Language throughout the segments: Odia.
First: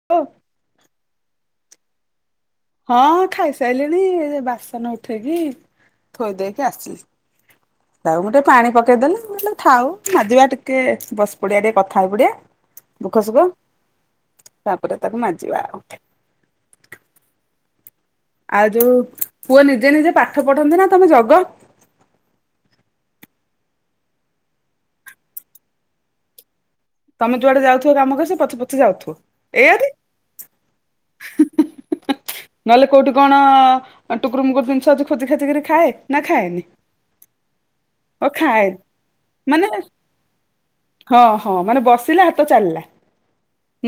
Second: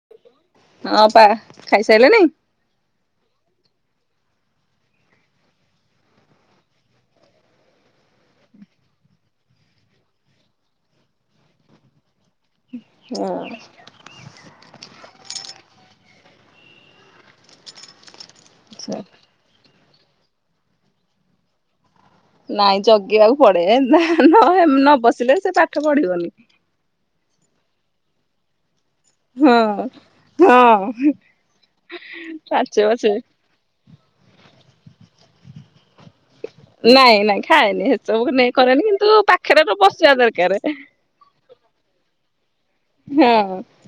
[inaudible] ହଁ ଅପା ଖାଇସାଇଲେଣି? ହଁ ଖାଇସାଇଲିଣି ଏ ବାସନ ଉଠେଇକି ଥୋଇ ଦେଇକି ଆସିଲି। [inaudible] ଥାଉ ମୁଁ ଟିକେ ପାଣି ପକେଇଦେଲି ମୁଁ କହିଲି ଥାଉ ମାଜିବା ଟିକେ ବସି ପଡିଆ ଟିକେ କଥା ହେଇ ପଡିଆ। ଦୁଖ ସୁଖ ହଁ। ତାପରେ ତାକୁ ମାଜିବା ଆଉ। ଆଉ ଯୋଉ ପୁଅ ନିଜେ ନିଜେ ପାଠ ପଢନ୍ତି ନା ତମେ ଜଗ? ନାଇଁ ଜଗିବାକୁ ପଡେ ନ ବସିଲେ ସେ ପାଠ ପଢିବନି। ତମେ ଯୁଆଡେ ଯାଉଥିବ କାମ କରି ପଛେ ପଛେ ଯାଉଥିବ। ହଁ ଏୟାକି ହଁ କାଚେ ନହେଲେ କୋଉଠି ବାଚେ। କଣ ଆ ଟୁକୁର ମୁୁକୁର ଜିନିଷ ଅଛି ଖୋଜି ଖାଜିକିରି ଖାଏ। ନା ଖାଏନି? ନାଇଁ ନାଇଁ ଖାଏନି ଓ ସେସବୁ ନେଇ ଖାଏ କରେନି କିନ୍ତୁ ମାନେ ପାଖରେ ବସିବା ଦରକାରେ। ହଁ ହଁ ମାନେ ବସିଲା ହାତ ଚାଲିଲା।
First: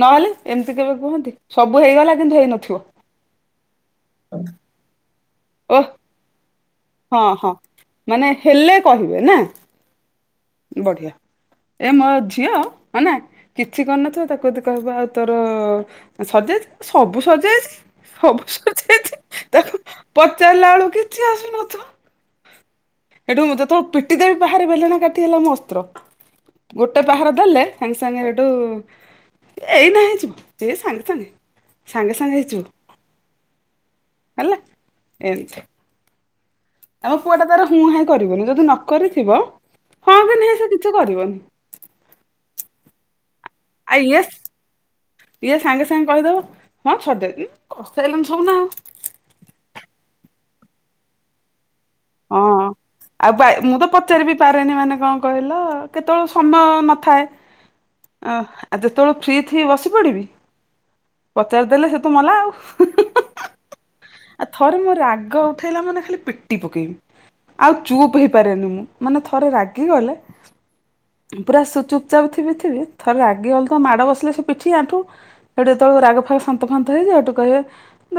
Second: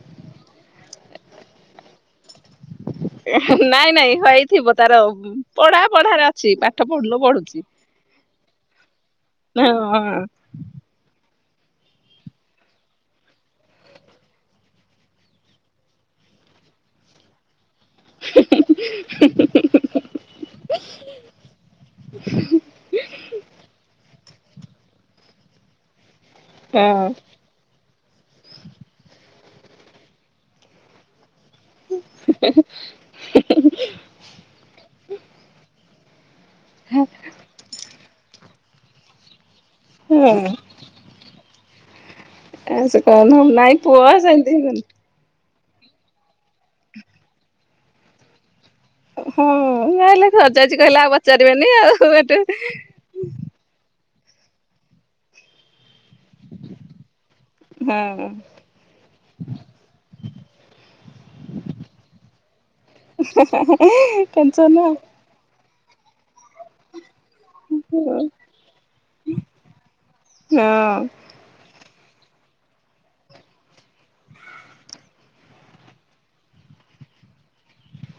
ନହେଲେ ଏମିତି କେବେ କୁହନ୍ତି ସବୁ ହେଇଗଲା କିନ୍ତୁ ହେଇନଥିବ। ନାଇଁ ନାଇଁ ହେଇଥିବ ତାର ପଢା ଓଃ ପଢାରେ ସେ ପାଠ ହଁ ହଁ ଭଲପଢୁଛି ମାନେ ହେଲେ କହିବେ ନା ହଁ ବଢିଆ ଏ ମୋ ଝିଅ ଅନା କିଛି କରିନଥିବ ତାକୁ ଯଦି କହିବ ଆଉ ତୋର ସରିଯାଇଛି ସବୁ ସରିଯାଇଛି। ସବୁ ସରିଯାଇଛି ତାକୁ ପଚାରିଲା ଏଳୁ କିଛି ଆସୁନଥିବ। [inaudible] ହେଠୁ ଯେତେ ବେଳେ ପିଟି ଦେବି ପାହାରେ ବେଲଣା କାଟି ହେଲା ମୋ ଅସ୍ତ୍ର ଗୋଟେ ହଁ ପାହାର ଦେଲେ ସାଙ୍ଗେ ସାଙ୍ଗେ ହେଠୁ ଏଇନେ ହେଇଯିବ ଏଇ ସାଙ୍ଗେ ସାଙ୍ଗେ। ସାଙ୍ଗେ ସାଙ୍ଗେ ହେଇଯିବ ହେଲା ଏମିତି। ଆମ ପୁଅ ଟା ତାର ହୁଁ ହାଁ କରିବନି ଯଦି ନ କରିଥିବ ହଁ କି ନାହିଁ ସେ କିଛି କରିବନି। ଆ ସେ କହ ନହେଲେ ନାଇଁ ଆଉ ପୁଅ ଇଏ ସେମିତି ଇଏ ସାଙ୍ଗେ ସାଙ୍ଗେ କହିଦବ ହଁ ସରିଯାଇଛି କରିସାରିଲାଣି ସବୁ ନା ଆଉ। ହଁ ଯାହାହେଲେ ସରି ଯାଇଛି କହିଲେ ଆଉ ପଚାରିବେନି ଆଉ ହେଠୁ। ହଁ। ଆଉ ବା ମୁଁ ତ ପଚାରିିବି ପାରେନି ମାନେ କଣ କହିଲ କେତେବେଳେ ସମୟ ନଥାଏ ହଁ ଅ ଆ ଯେତେବେଳେ ଫ୍ରି ଥିବି ବସି ପଡିବି ପଚାରିଦେଲେ ସେ ତ ମଲା ଆଉ ଟେନସନ ଥରେ ମୋ ରାଗ ଉଠେଇଲା ମାନେ ଖାଲି ପିଟି ପକେଇବି। ଆଉ ଚୁପ୍ ହେଇପାରେନି ମୁଁ ମାନେ ଥରେ ରାଗି ଗଲେ ହଁ। ପୁରା ଚୁପଚାପ୍ ଥିବି ଥିବି ଥରେ ରାଗିଗଲେତ ମାଡ଼ ବସିଲେ ସେ ପିଠି, ଆଣ୍ଠୁ ହେଠୁ ଯେତେବେ ରାଗ ଫାଗ ସାନ୍ତ ହେଇଯାଏ ହେଠୁ କହିବେ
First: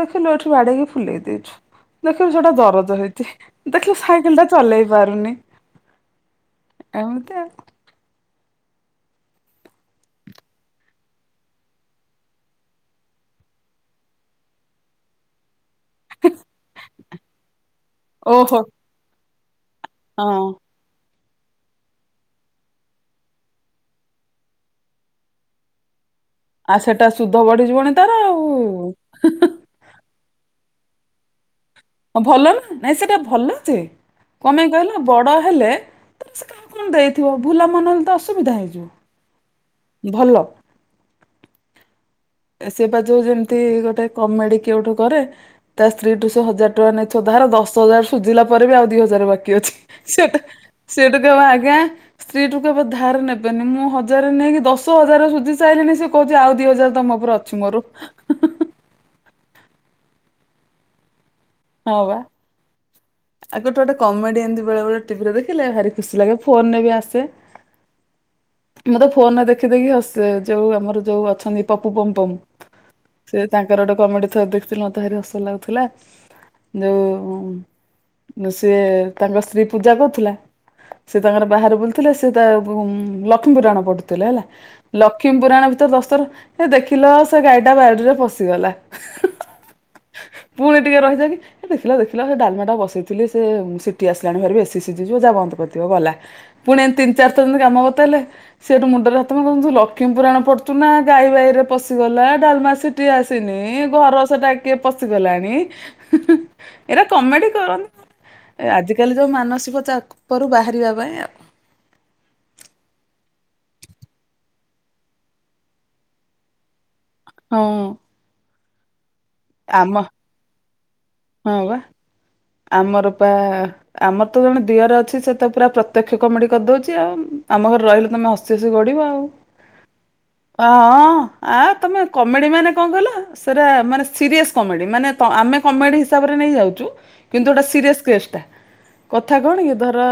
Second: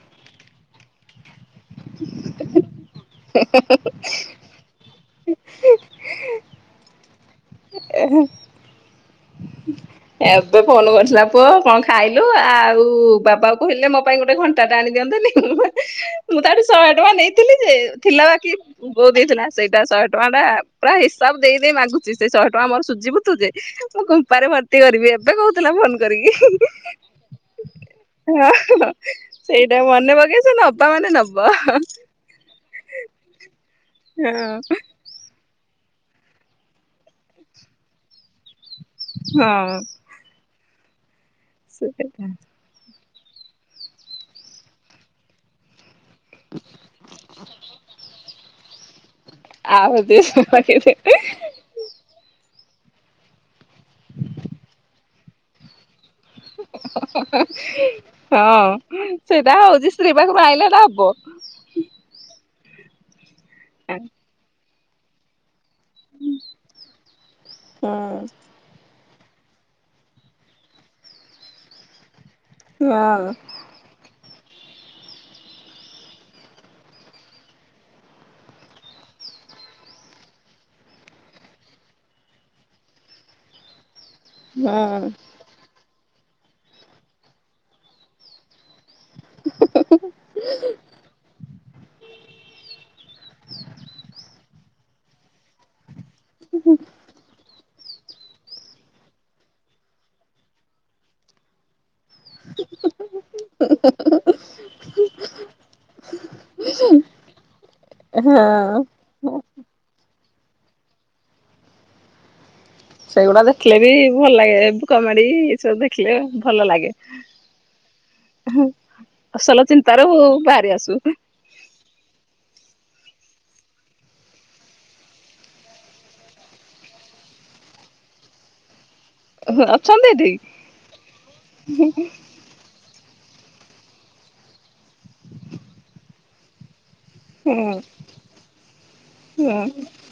ଦେଖିଲୁ ଏଠି ବାଡ଼େଇକି ଫୁଲେଇ ଦେଇଛୁ। ଦେଖିଲୁ ସେଟା ଦରଜ ହେଇଛି ଦେଖିଲ ସାଇ ଦେଖିଲୁ ଏଟା ଚଲେଇ ପାରୁନି ଏମିତି ଆଉ। ଏଁ। ହୁଁ। ଏବେ ଫୋନ କରିଥିଲା ପୁଅ କଣ ଖାଇଲୁ ଆଉ ବାବା କହିଲେ ମୋ ପାଇଁ ଗୋଟେ ଘଣ ସୂତାଟା ଆଣି ଦିଅନ୍ତିନି ମୁଁ ତାଠୁ ଶହେ ଟଙ୍କା ନେଇଥିଲି ଯେ ଥିଲା ବାକି ଓହୋ ବୋଉ ଦେଇଥିଲା। ସେଇଟା ଶହେ ଟଙ୍କା ଟା ହଁ ପୁରା ହିସାବ ଦେଇ ଦେଇ ମାଗୁଛି ସେ ଶହେ ଟଙ୍କା ମୋର ସୁଝିବୁ ତୁ ଯେ ମୁଁ କୁମ୍ପାରେ ଭର୍ତ୍ତି କରିବି ଏବେ କହୁଥିଲା ଫୋନ କରିକି। ଆଉ ସେଟା ସୁଧ ବଢିଯିବନି ତାର ଆଉ ମାନେ ପକେଇଛ କିଛି ନବ ମାନେ ନବ। ହଁ ଭଲ ନା ନାଇଁ ସେଟା ଭଲ ଯେ କଣପାଇଁ ହଁ। କହିଲ ବଡ ହେଲେ ସେ ତ କାହାକୁ କଣ ଦେଇଥିବ ଭୁଲା ମନ ହେଲେ ତ ଅସୁବିଧା ହେଇଯିବ। ହଁ। ଭଲ। ସୁଖେ ଖା ସେ ବା ଯୋଉ ଯେମିତି ଗୋଟେ କମେଡି କିଏ ଗୋଟେ କରେ। ତା ସ୍ତ୍ରୀ ଠୁ ସେ ହଜାର ଟଙ୍କା ନେଇଥିବ ଧାରେ ଦଶ ହଜାର ସୁଝିଲା ପରେ ବି ଆଉ ଦି ହଜାର ବାକି ଅଛି। ଆଉ ସେଟା ସେଠୁ ଦବ ଆଜ୍ଞା। ସ୍ତ୍ରୀଠୁ କେବେ ଧାର ନେବେ ନି ମୁଁ ହଜାର ନେଇକି ଦଶ ହଜାର ସୁଝି ସାରିଲିଣିି ସେ କହୁଛି ଆଉ ଦି ହଜାର ତମ ଉପରେ ଅଛି ମୋର। ହଁ ସେଇଟା ହଉଛି ସ୍ତ୍ରୀ ପାଖରୁ ଆଣିଲେ ହବ। ହ ବା। ଆଗ ଗୋଟେ ଗୋଟେ କମେଡ଼ିଆନ ବେଳେ ବେଳେ ଟିଭିରେ ଦେଖିଲେ ଭାରି ଖୁସି ଲାଗେ ଫୋନ ରେ ବି ଆସେ। ହଁ ମୁଁ ତ ଯୋଉ ଫୋନ ଦେଖି ଦେଖି ହସେ ଯୋଉ ଆମର ଯୋଉ ଅଛନ୍ତି ପପୁ ପମପମ୍। ୱାଓ। ତାଙ୍କର ଗୋଟେ କମେଡି ଥରେ ଦେଖିଥିଲି ମୋତେ ଭାରି ହସ ଲାଗୁଥିଲା ଯୋଉ ସିଏ ତାଙ୍କ ସ୍ତ୍ରୀ ପୂଜା କରୁଥିଲା। ସେ ତାଙ୍କର ବାହାରେ ବୁଲଥିଲେ ସେ ତା କ ଲକ୍ଷ୍ମୀପୁରାଣ ପଡୁଥିଲେ। ହେଲା ହଁ। ଲକ୍ଷ୍ମୀ ପୁରାଣ ଭିତରେ ଦଶଥର ହେ ଦେଖିଲ ସେ ଗାଈଟା ବାଡିରେ ପଶିଗଲା। ପୁଣି ଟିକେ ରହିଯାଇକି ଦେଖିଲ ଦେଖିଲ ସେ ଡାଲମାଟା ବସେଇ ସିଟି ଆସିଲାଣି ଘରେ ବେଶୀ ସିଝି ଯିବ ଯା ବନ୍ଦକରିଦବ ଗଲା। ପୁଣି ଏମତି ତିନି ଚାରିଥରିନ କାମ ବାଟେଇଲେ। ସେଠୁ ମୁଣ୍ଡରେ ହାତ ମାରି ତୂ ଲକ୍ଷ୍ମୀ ପୁରାଣ ପଢୁଛୁ ନା ଗାଈ ଗାଇ ରେ ପଶି ପ ଗଲା ଡାଲମା ସିଟି ଆସିନି ଘର ସେଟା କିଏ ପଶିଗଲାଣି। ଏରା କମେଡି କରନ୍ତି। ହଁ। କାଲି ତ ମାନସିକ ଚାପରୁ ବାହାରିବା ପାଇଁ ଆଉ ସେଗୁଡା ଦେଖିଲେ ବି ଭଲ ଲାଗେ କମେଡ଼ି ଏ ସବୁ ଦେଖିଲେ ଭଲ ଲାଗେ। ହଁ। ହଁ ଅସଲ ଆମ ଚିନ୍ତାରୁ ବାହାରି ଆସୁ। ହଁ ବା। ଆମର ପା ଆମର ତ ଜଣେ ଦିଅର ଅଛି ସେ ତ ପୁରା ପ୍ରତ୍ୟକ୍ଷ କମେଡି କରିଦଉଛି ଆଉ ଆମ ଘରେ ରହିଲେ ତମେ ହସ ହଷ ଗଢିବ ଆଉ ଅଛନ୍ତି ଏଠି। ହଁ ଆ ତମେ କମେଡ଼ି ମାନେ କଣ କହିଲ ସେଟା ମାନେ ସିରିଏସ୍ କମେଡ଼ି ମାନେ ଆମେ କମେଡ଼ି ହିସାବରେ ନେଇ ଯାଉଛୁ। କିନ୍ତୁ ହୁଁ ଗୋଟେ ସିରିଅସ୍ କେସ୍ଟା କଥା ହୁଁ କଣ କି ଧର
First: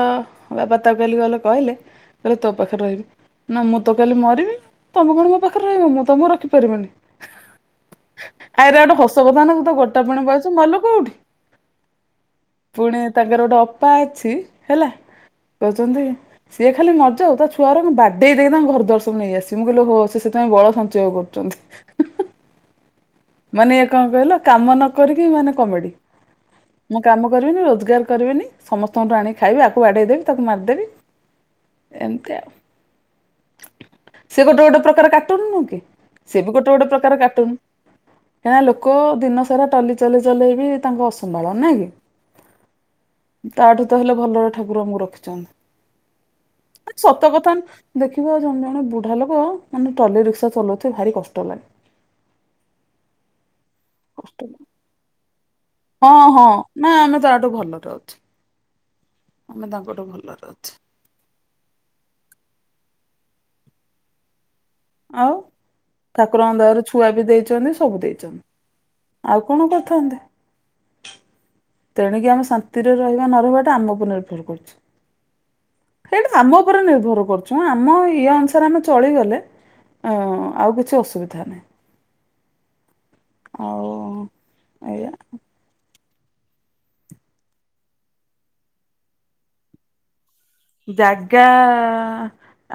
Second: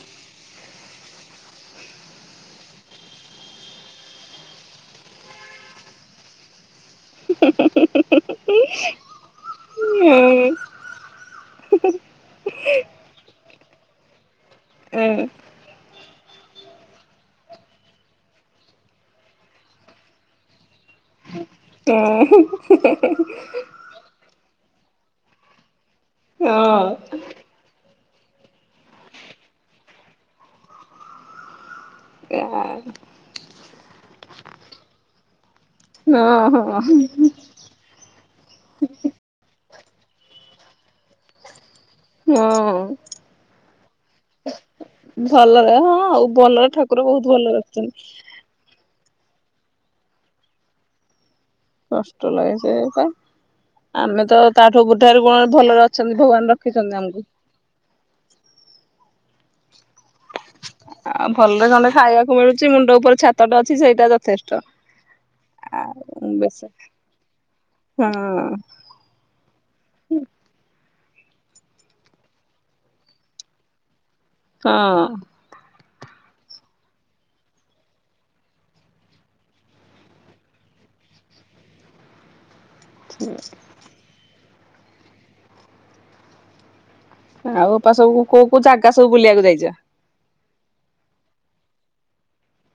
ବାପା ତାକୁ କହିଲି ଗହଲେ କହିଲେ କହିଲେ ତୋ ପାଖରେ ରହିଲି। ନା ମୁଁ ତ କାଲି ମରିବି ତମେ କଣ ମୋ ପାଖରେ ରହିବ ମୁଁ ତମକୁ ରଖିପାରିବିନି। ଆରେ ଗୋଟେ ହସ କଥା ନା କ ତୁ ତ ହୁଁ ଗୋଟା ପଣ ବୟସ ମଲୁ କୋଉଠି? ପୁଣି ତାଙ୍କର ଗୋଟେ ଅପା ଅଛି ହେଲା। ହୁଁ କହୁଚନ୍ତି ସିଏ ଖାଲି ନ ଯାଉ। ତା ଛୁଆଗୁରାଙ୍କୁ ବାଡେଇ ଦେଇ ତାଙ୍କ ଘର ଦ୍ୱାର ସବୁ ନେଇ ଆସିବି। ମୁଁ କହିଲି ଓହୋ, ସିଏ ସେଥିପାଇଁ ବଳ ସ ଞ୍ଚୟ କରୁଚନ୍ତି। ମାନେ ଇଏ କଣ କହିଲ, କାମ ନ କରିକି ମାନେ କମେଡି? ହଁ। ମୁଁ କାମ କରିବିନି, ରୋଜଗାର କରିବିନି ସମସ୍ତଙ୍କୁଠୁ ଆଣି ଖାଇବି। ଆକୁ ବାଡ଼େଇ ଦେବି। ତାକୁ ମାରିଦେବି। ଏମିତି ଆଉ [inaudible] ସେ ଗୋଟେଗୋଟେ ପ୍ରକାର କାଟୁନ୍ ନୁହଁ କି? ସିଏ ବି ହଁ ହଁ। ଗୋଟେଗୋଟେ ପ୍ରକାର କାଟୁନ। କା ଲୋକ। ଦିନ ସାରା ଟଲି ଚଲେଇ ଚଲେଇ ବି ତାଙ୍କୁ ଅସମ୍ଭାଳ, ନାଇଁ କି। ହଁ। ତା ଠୁ ତ ହେଲେ ଭଲରେ ଠାକୁର ଆମକୁ ଭଲରେ ହଁ ଆଉ ଭଲରେ ଠାକୁର ରଖିଛନ୍ତି। ଜଣେ ବହୁତ ଭଲ ରଖିଛନ୍ତି ଜଣେ ବୁଢା ଲୋକ ମାନେ ଟଲି, ରିକ୍ସା ଚଲଉଥିବେ ଭାରି କଷ୍ଟ ଲାଗେ। କଷ୍ଟ ଲାଗେ ସେୟା ତ। କଷ୍ଟ ଲାଗେ। ହଁ ଅଛନ୍ତି ହଁ ଭଗବାନ ନା ରଖିଛନ୍ତି ଆମେ ଆମକୁ। ତା ଠୁ ଭଲରେ ଅଛୁ। ଆମେ ତାଙ୍କ ଠୁ ଭଲରେ ଅଛୁ। ଆଉ ଭଲରେ ଗଣ୍ଡେ ଖାଇବାକୁ ମିଳୁଛି। ମୁଣ୍ଡ ଉପରେ ଛାତଟା ଅଛି, ସେଇଟା ଯଥେଷ୍ଟ। ଆଉ ଠାକୁରଙ୍କ ଦୟାରୁ ଛୁଆ ବି ଦେଇଛନ୍ତି ସବୁ [inaudible] ଦେଇଛନ୍ତି ଆଉ କଣ କରିଥାନ୍ତେ? ତେଣିକି ଆମେ ଶାନ୍ତିରେ ରହିବା ନ ରହିବାଟା ଆମ ଉପରେ ନିର୍ଭର କରୁଛି। ହଁ ସେଇଟା ଆମ ଉପରେ ନିର୍ଭର କରୁଛୁ। ଆମ ଇଏ ଅନୁସାରେ ଆମେ ଚଳିଗଲେ। ଅଁ ଆଉ କିଛି ଅସୁବିଧା ନାହିଁ। [inaudible] [unintelligible] ଏୟା। ଆଉ ଅପା ସବୁ କୋଉ କୋଉ ଜାଗା ସବୁ ବୁଲିବାକୁ ଯାଇଛ? ଜାଗା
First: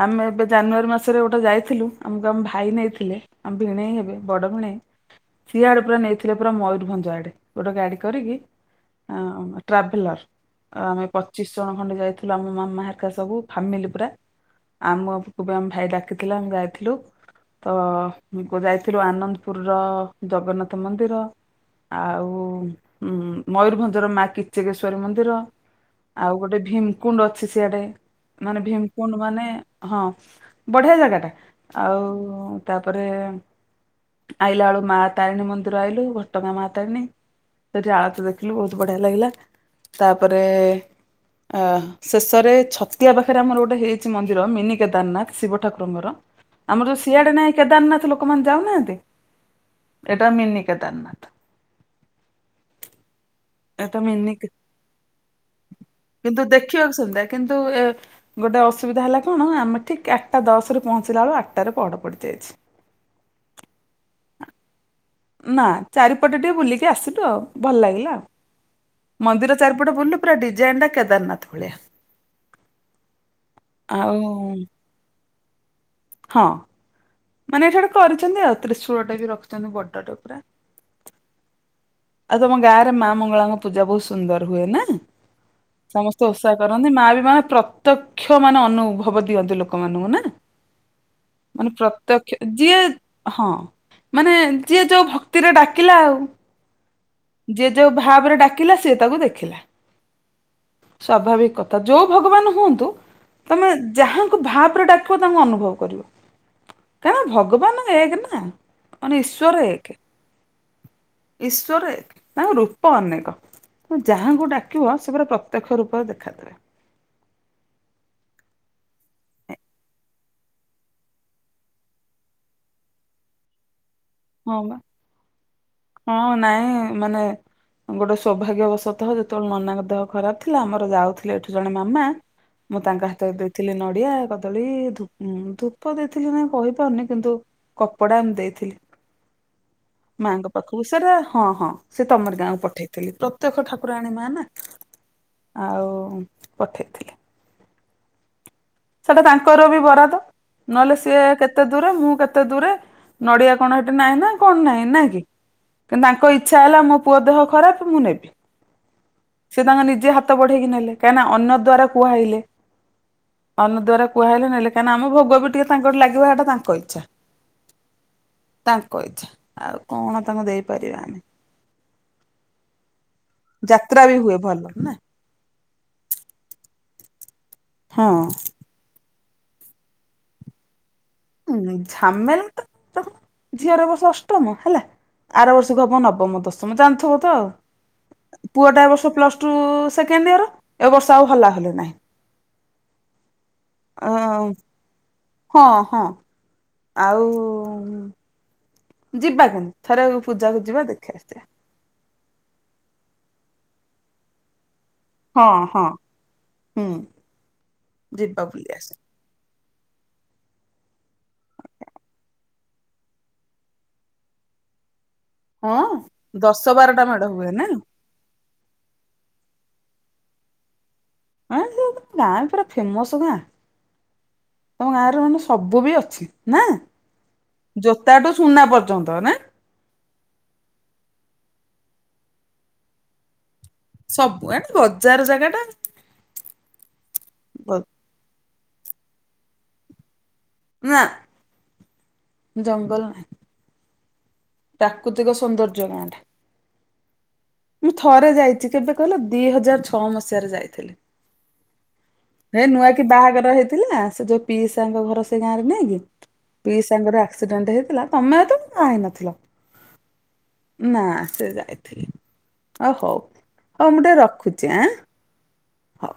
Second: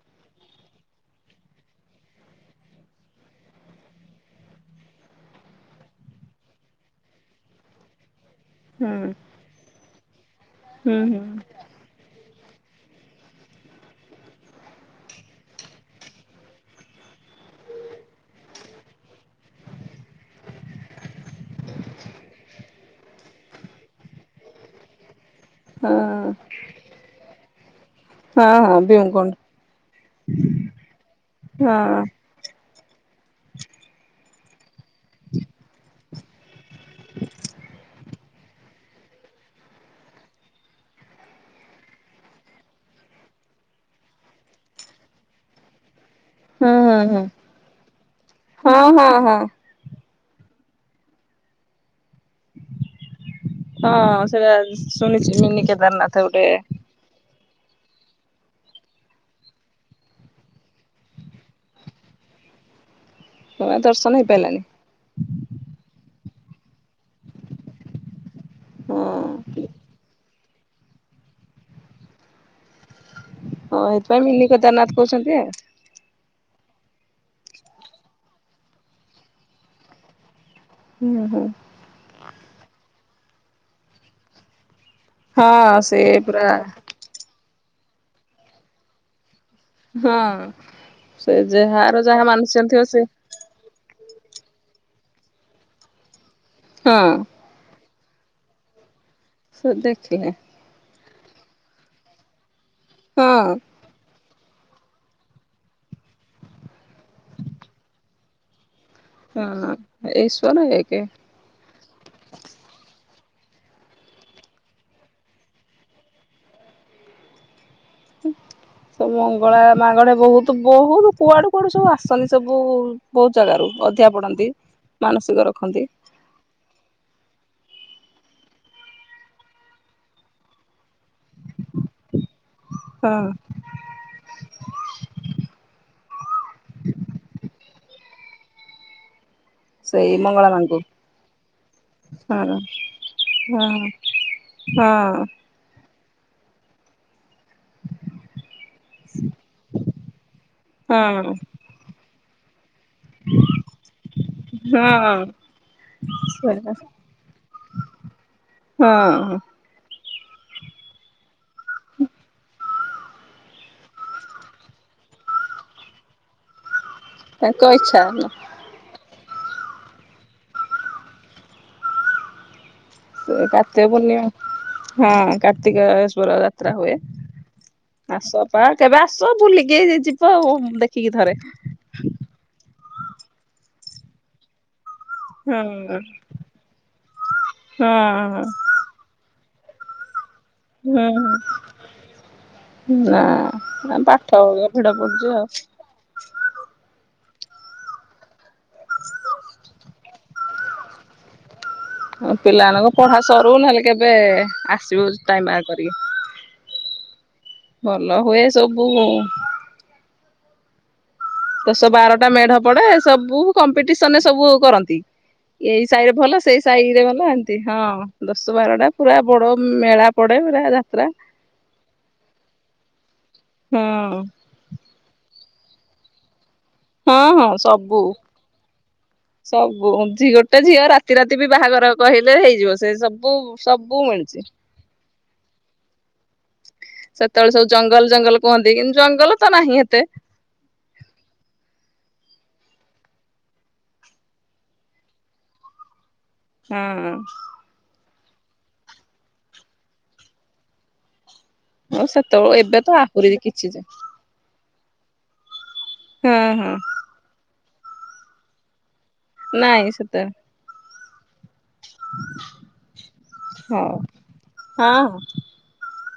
ଆମେ ଏବେ ଜାନୁଆରୀ ମାସରେ ଗୋଟେ ଯାଇଥିଲୁ। ଆମକୁ ଆମ ଭାଇ ନେଇଥିଲେ। ଆମ ଭିଣେଇ ହେବେ, ବଡ ଭିଣେଇ। ସିଆଡେ ପୁରା ନେଇଥିଲେ ପୁରା ମୟୂରଭଞ୍ଜ ଆଡେ ଗୋଟେ ଗାଡି କରିକି। ହୁଁ ଟ୍ରାଭେଲର। ହୁଁ ଆମେ ହୁଁ ପଚିଶି ଜଣ ଖଣ୍ଡେ ଯାଇଥିଲୁ। ଆମେ ମା ହେରିକା ସବୁ ଫାମିଲି ପୁରା। ଆମକୁ ବି ଆମ ଭାଇ ଡାକିଥିଲା ଆମେ ଯାଇଥିଲୁ। ତ ଯାଇଥିଲୁ ଆନନ୍ଦପୁରୁର ଜଗନ୍ନାଥ ମନ୍ଦିର। ଆଉ ମୟୂରଭଞ୍ଜର ମା କିଚକେଶ୍ଵରୀ ମନ୍ଦିର। ହଁ ଆଉ ଗୋଟେ ଭୀମକୁଣ୍ଡ। ଅଛି ସିଆଡେ ହଁ ମାନେ ହଁ ଭୀମକୁଣ୍ଡ ମାନେ। ହଁ। ହଁ ଆଉ। ତାପରେ ଆଇଲା ବେଳୁକୁ ମା ତାରିଣୀ ମନ୍ଦିର ଆଇଲୁ। ଘଟଗାଁ ମା। ଟାଇମିଂ। ସେଠି ଆଳତୀ ଦେଖ ଦେଖିଲୁ ବହୁତ ବଢ଼ିଆ ଲାଗିଲା। ତାପରେ ଶେଷରେ ଛତିଆ ପାଖରେ ଆମର ଗୋଟେ ହେଇଛି ମନ୍ଦିର ମିନି କେଦାରନାଥ, ଶିବ ଠାକୁରଙ୍କର ହୁଁ ଆମର ହୁଁ ଯୋଉ ହୁଁ ସିଆଡେ ନାହିଁ କେଦାରନାଥ ଲୋକମାନେ ଯୋଉ ହଁ ଯାଉନାହାନ୍ତି। ହଁ ହଁ ଏଟା ହଁ ମିନି ସେଟା ଶୁଣିଚି ମିନି କେଦାରନାଥ ଗୋଟେ [unintelligible] କିନ୍ତୁ ଏ ଗୋଟେ ଅସୁବିଧା ହେଲା କଣ, ଆମେ ଠିକ୍ ଆଟା ଦଶରେ ପହଞ୍ଚିଲା ବେଳକୁ ଆଟାରେ ପହଡ ପଡି ଯାଇଛି। ହଁ ଦର୍ଶନ ହେଇପାରିଲାନି। ନା ଚାରିପଟ ଟିକେ ବୁଲିକି ଆସିଲୁ ଆଉ, ଭଲ ଲାଗିଲା ହଁ ମନ୍ଦିର ଚାରିପଟ ବୁଲିଲୁ। ପୁରା ଡିଜାଇନ୍ ଟା କେଦାରନାଥ ଭଳିଆ। ହଁ ଆଉ ଏଇଥିପାଇଁ ମିନି କେଦାରନାଥ କହୁଛନ୍ତି ଆଉ। ହଁ। ମାନେ ଏଠା ଗୋଟେ କରିଛନ୍ତି ଆଉ ତ୍ରିଶୂଳ ଟେ ବି ରଖିଛନ୍ତି ବଡଟେ ପୁରା। ହୁଁ ହୁଁ। ଆଉ ତମ ଗାଁରେ ମା ମଙ୍ଗଳାଙ୍କ ପୂଜା ବହୁତ ସୁନ୍ଦର ହୁଏ ନା? ହଁ ସେ ସମସ୍ତେ ପୁରା ଓଷା କରନ୍ତି ମା ବି ମାନେ ପ୍ରତ୍ୟକ୍ଷ ମାନେ ଅନୁଭବ ଦିଅନ୍ତି ଲୋକ ହଁ ସେ ଯାହାର ଯାହା ପ୍ରତ୍ୟକ୍ଷ ମାନସିକ ଯିଏ ଥିବ ସେ ହଁ ମାନେ ଯିଏ ଯୋଉ ଭକ୍ତିରେ ଡାକିଲା ଆଉ। ହଁ। ଯିଏ ଯୋଉ ଭାବରେ ଡାକିଲା ସିଏ ତାକୁ ଦେ ସ ଦେଖିଲେ। ସ୍ୱାଭାବିକ କଥା ଯୋଉ ଭଗବାନ ହୁଅନ୍ତୁ ହଁ ତମେ ଯାହା ତାକୁ ଭାବ ରେ ଡାକିବ ତାଙ୍କୁ ଅନୁଭବ କରିବ କାହିଁକ ଭଗବାନ ଏକେ ନା? ମାନେ ହୁଁ ଈଶ୍ୱର ଏକ ଈଶ୍ୱର ଏକେ। ଈଶ୍ୱର ଏକ। ତାଙ୍କ ରୂପ ଅନେକ ତ ଯାହାଙ୍କୁ ଡାକିବ ସେ ପୁରା ପ୍ରତ୍ୟକ୍ଷ ରୂପରେ ଦେଖାଦେବେ। ସବୁ ମଙ୍ଗଳା ମାଗଡେ ବହୁତ ବହୁତ କୁଆଡୁ କୁଆଡୁ ସବୁ ଆସନ୍ତି ସବୁ ବହୁତ ଜାଗାରୁ ଅଧିଆ ପଡନ୍ତି ହଁ ବା ମାନସିକ ରଖନ୍ତି। ହଁ ନାଇଁ ମାନେ ଗୋଟେ ସୌଭାଗ୍ୟବଶତଃ ଯେତେବେଳେ ନନାଙ୍କ ଦେହ ଖରାପ ଥିଲା ଆମର ଯାଉଥିଲେ ଏଠୁ ଜଣେ ମାମା ମୁଁ ତାଙ୍କ ହଁ ହାତରେ ଦେଇଥିଲି ନଡିଆ କଦଳୀ ଧୂ ଧୂପ ଦେଇଥିଲି ନାଇଁ କହିପାରୁନି କିନ୍ତୁ କପଡା ଏମିତି ଦେଇଥିଲି। ସେଇ ମାଙ୍କ ମଙ୍ଗଳା ମାଙ୍କୁ ପାଖକୁ ସେରା ହଁ ହଁ ସେ ତମରି ହଁ ଗାଁକୁ ପଠେଇଥିଲି ପ୍ରତ୍ୟକ୍ଷ ଠାକୁରା ଆଣୀ ମା ନା? ହୁଁ। ଆଉ ପଠେଇଥିଲି। ସେଟା ତାଙ୍କର ବି ବରାଦ ନହେଲେ ସିଏ ହଁ କେତେ ଦୂରେ ମୁଁ କେତେ ଦୂରେ ନଡିଆ କଣ ହେଟି ନାହିଁ ନା କଣ ନାହିଁ ହଁ ନା ହଁ କି? କିନ୍ତୁ ତାଙ୍କ ଇଚ୍ଛା ସେଇଟା ହେଲା ମୋ ପୁଅ ଦେହ ଖରାପ ମୁଁ ନେବି। ହଁ। ସେ ତାଙ୍କ ନିଜେ ହାତ ବଢେଇକି ନେଲେ କାହିଁକିନା ଅନ୍ୟ ଦ୍ଵାରା କୁହାଇଲେ। ଅନ୍ୟ ଦ୍ୱାରା କୁହାଇଲେ ନେଲେ କାହିଁକିନା ଆମ ଭୋଗ ବି ଟିକେ ତାଙ୍କଠି ଲାଗିବ ଏଇଟା ତାଙ୍କ ଇଚ୍ଛା। ତାଙ୍କ ଇଚ୍ଛା ନାଁ? ତାଙ୍କ ଇଚ୍ଛା ଆଉ କଣ ତାଙ୍କୁ ଦେଇପାରିବା ଆମେ। ସେ କାର୍ତ୍ତିକ ଯାତ୍ରା ବି ପୂର୍ଣ୍ଣିମା ହୁଏ ଭଲ ନା। ହଁ। କାର୍ତ୍ତିକେଶ୍ଵର ଯାତ୍ରା ହୁଏ ହଁ ଆସ। ପା କେବେ ଆସ ବୁଲିକି ଯି ଯିବ ଅ ଦେଖିକି ଥରେ। ଝାମେଲା ତ ଦେଖୁନୁ ଝିଅର ଏ ବର୍ଷ ଅଷ୍ଟମ ହେଲା ଆର ହଁ ବର୍ଷକୁ ହବ ନବମ ଦଶମ ଜାଣିଥିବ ତ ଆଉ ହଁ ପୁଅ ଟା ଏ ବର୍ଷ ପ୍ଲସ ଟୁ ସେକେଣ୍ଡ ଇୟର। ଏ ବର୍ଷ ହଁ ଆଉ ହଲା ହଲି ନାହିଁ ନା ଅ ପାଠ ଭିଡ ପଡୁଛି ଆଉ। ହଁ ହଁ ଆଉ ଯିବା ପୁଣି ଥରେ ପୂଜାକୁ ଯିବା ଦେଖି ଆସିବା। ହଁ ପିଲାମାନଙ୍କ ପଢା ସରୁୁ ନହେଲେ କେବେ ଆସିବୁ ଟାଇମ ବାହାର ହଁ-ହଁ କରିକି। ହୁଁ। ଭଲ ଯିବା ହୁଏ ବୁଲି ସବୁ। ଆସିବା ଦଶ ବାରଟା ମେଢ ପଡେ ସବୁ କମ୍ପିଟିସନ୍ ରେ ସବୁ କରନ୍ତି। ଏଇ ହଁ ସାହିରେ ଭଲ ସେଇ ଦଶ ବାରଟା ସାହିରେ ଭଲ ମେଢ ହୁଏ ଏନ୍ତି ନା ହଁ। ଦଶ ବାରଟା ପୁରା ବଡ ମେଳା ପଡେ ପୁରା। ଯାତ୍ରା ହଁ ଗାଁ ପୁରା ଫେମସ୍ ଗାଁ। ହଁ ତମ ଗାଁରେ ମାନେ ସବୁ ବି ଅଛି ନା ହଁ ହଁ ସବୁ। ଜୋତାଠୁ ସୁନା ପର୍ଯ୍ୟନ୍ତ ନା। ସବୁ ଗୋଟେ ଝିଅ ରାତି-ରାତି ବି ବାହାଘର କହିଲେ ହେଇଯିବ ସେ ସବୁ। ସବୁ ମିଳୁଛି। ସବୁ [unintelligible] ବଜାର ଜାଗା ଟା। ସେତବେଳେ ସବୁ ଜଙ୍ଗଲ-ଜଙ୍ଗଲ କୁହନ୍ତି କିନ୍ତୁ ଜଙ୍ଗଲ ତ ନାହିଁ ଏତେ। ନା ଜଙ୍ଗଲ ନାହିଁ। ପ୍ରାକୃତିକ ସୌନ୍ଦର୍ଯ୍ୟ ଗାଁ ଟା। ହଁ। ମୁଁ ଥରେ ଯାଇଛି କେବେ କହିଲ ଦି ହଜାର ଛଅ ମସିହାରେ ଯାଇଥିଲି। [inaudible] ହେ ନୂଆ ତ କି ଆହୁରି ବାହାଘର କିଛି ଯେ ହେଇଥିଲା ସେ ଯୋଉ ପିଇସାଙ୍କ ଘର ସେଇ ଗାଁ ରେ ନେଇକି ହଁ ହଁ। ପିଇସାଙ୍କର ଆକ୍ସିଡେଣ୍ଟ ହେଇଥିଲା ତମେ ତ ବାହା ହେଇ ନଥିଲ। ନାଇଁ ସେତବେଳେ। ନା ସେ ଯାଇଥିଲେ ଓ ହଉ ହଉ ମୁଁ ଟିକେ ରଖୁଚି ଆଁ। ହଁ ହଁ। ହଉ।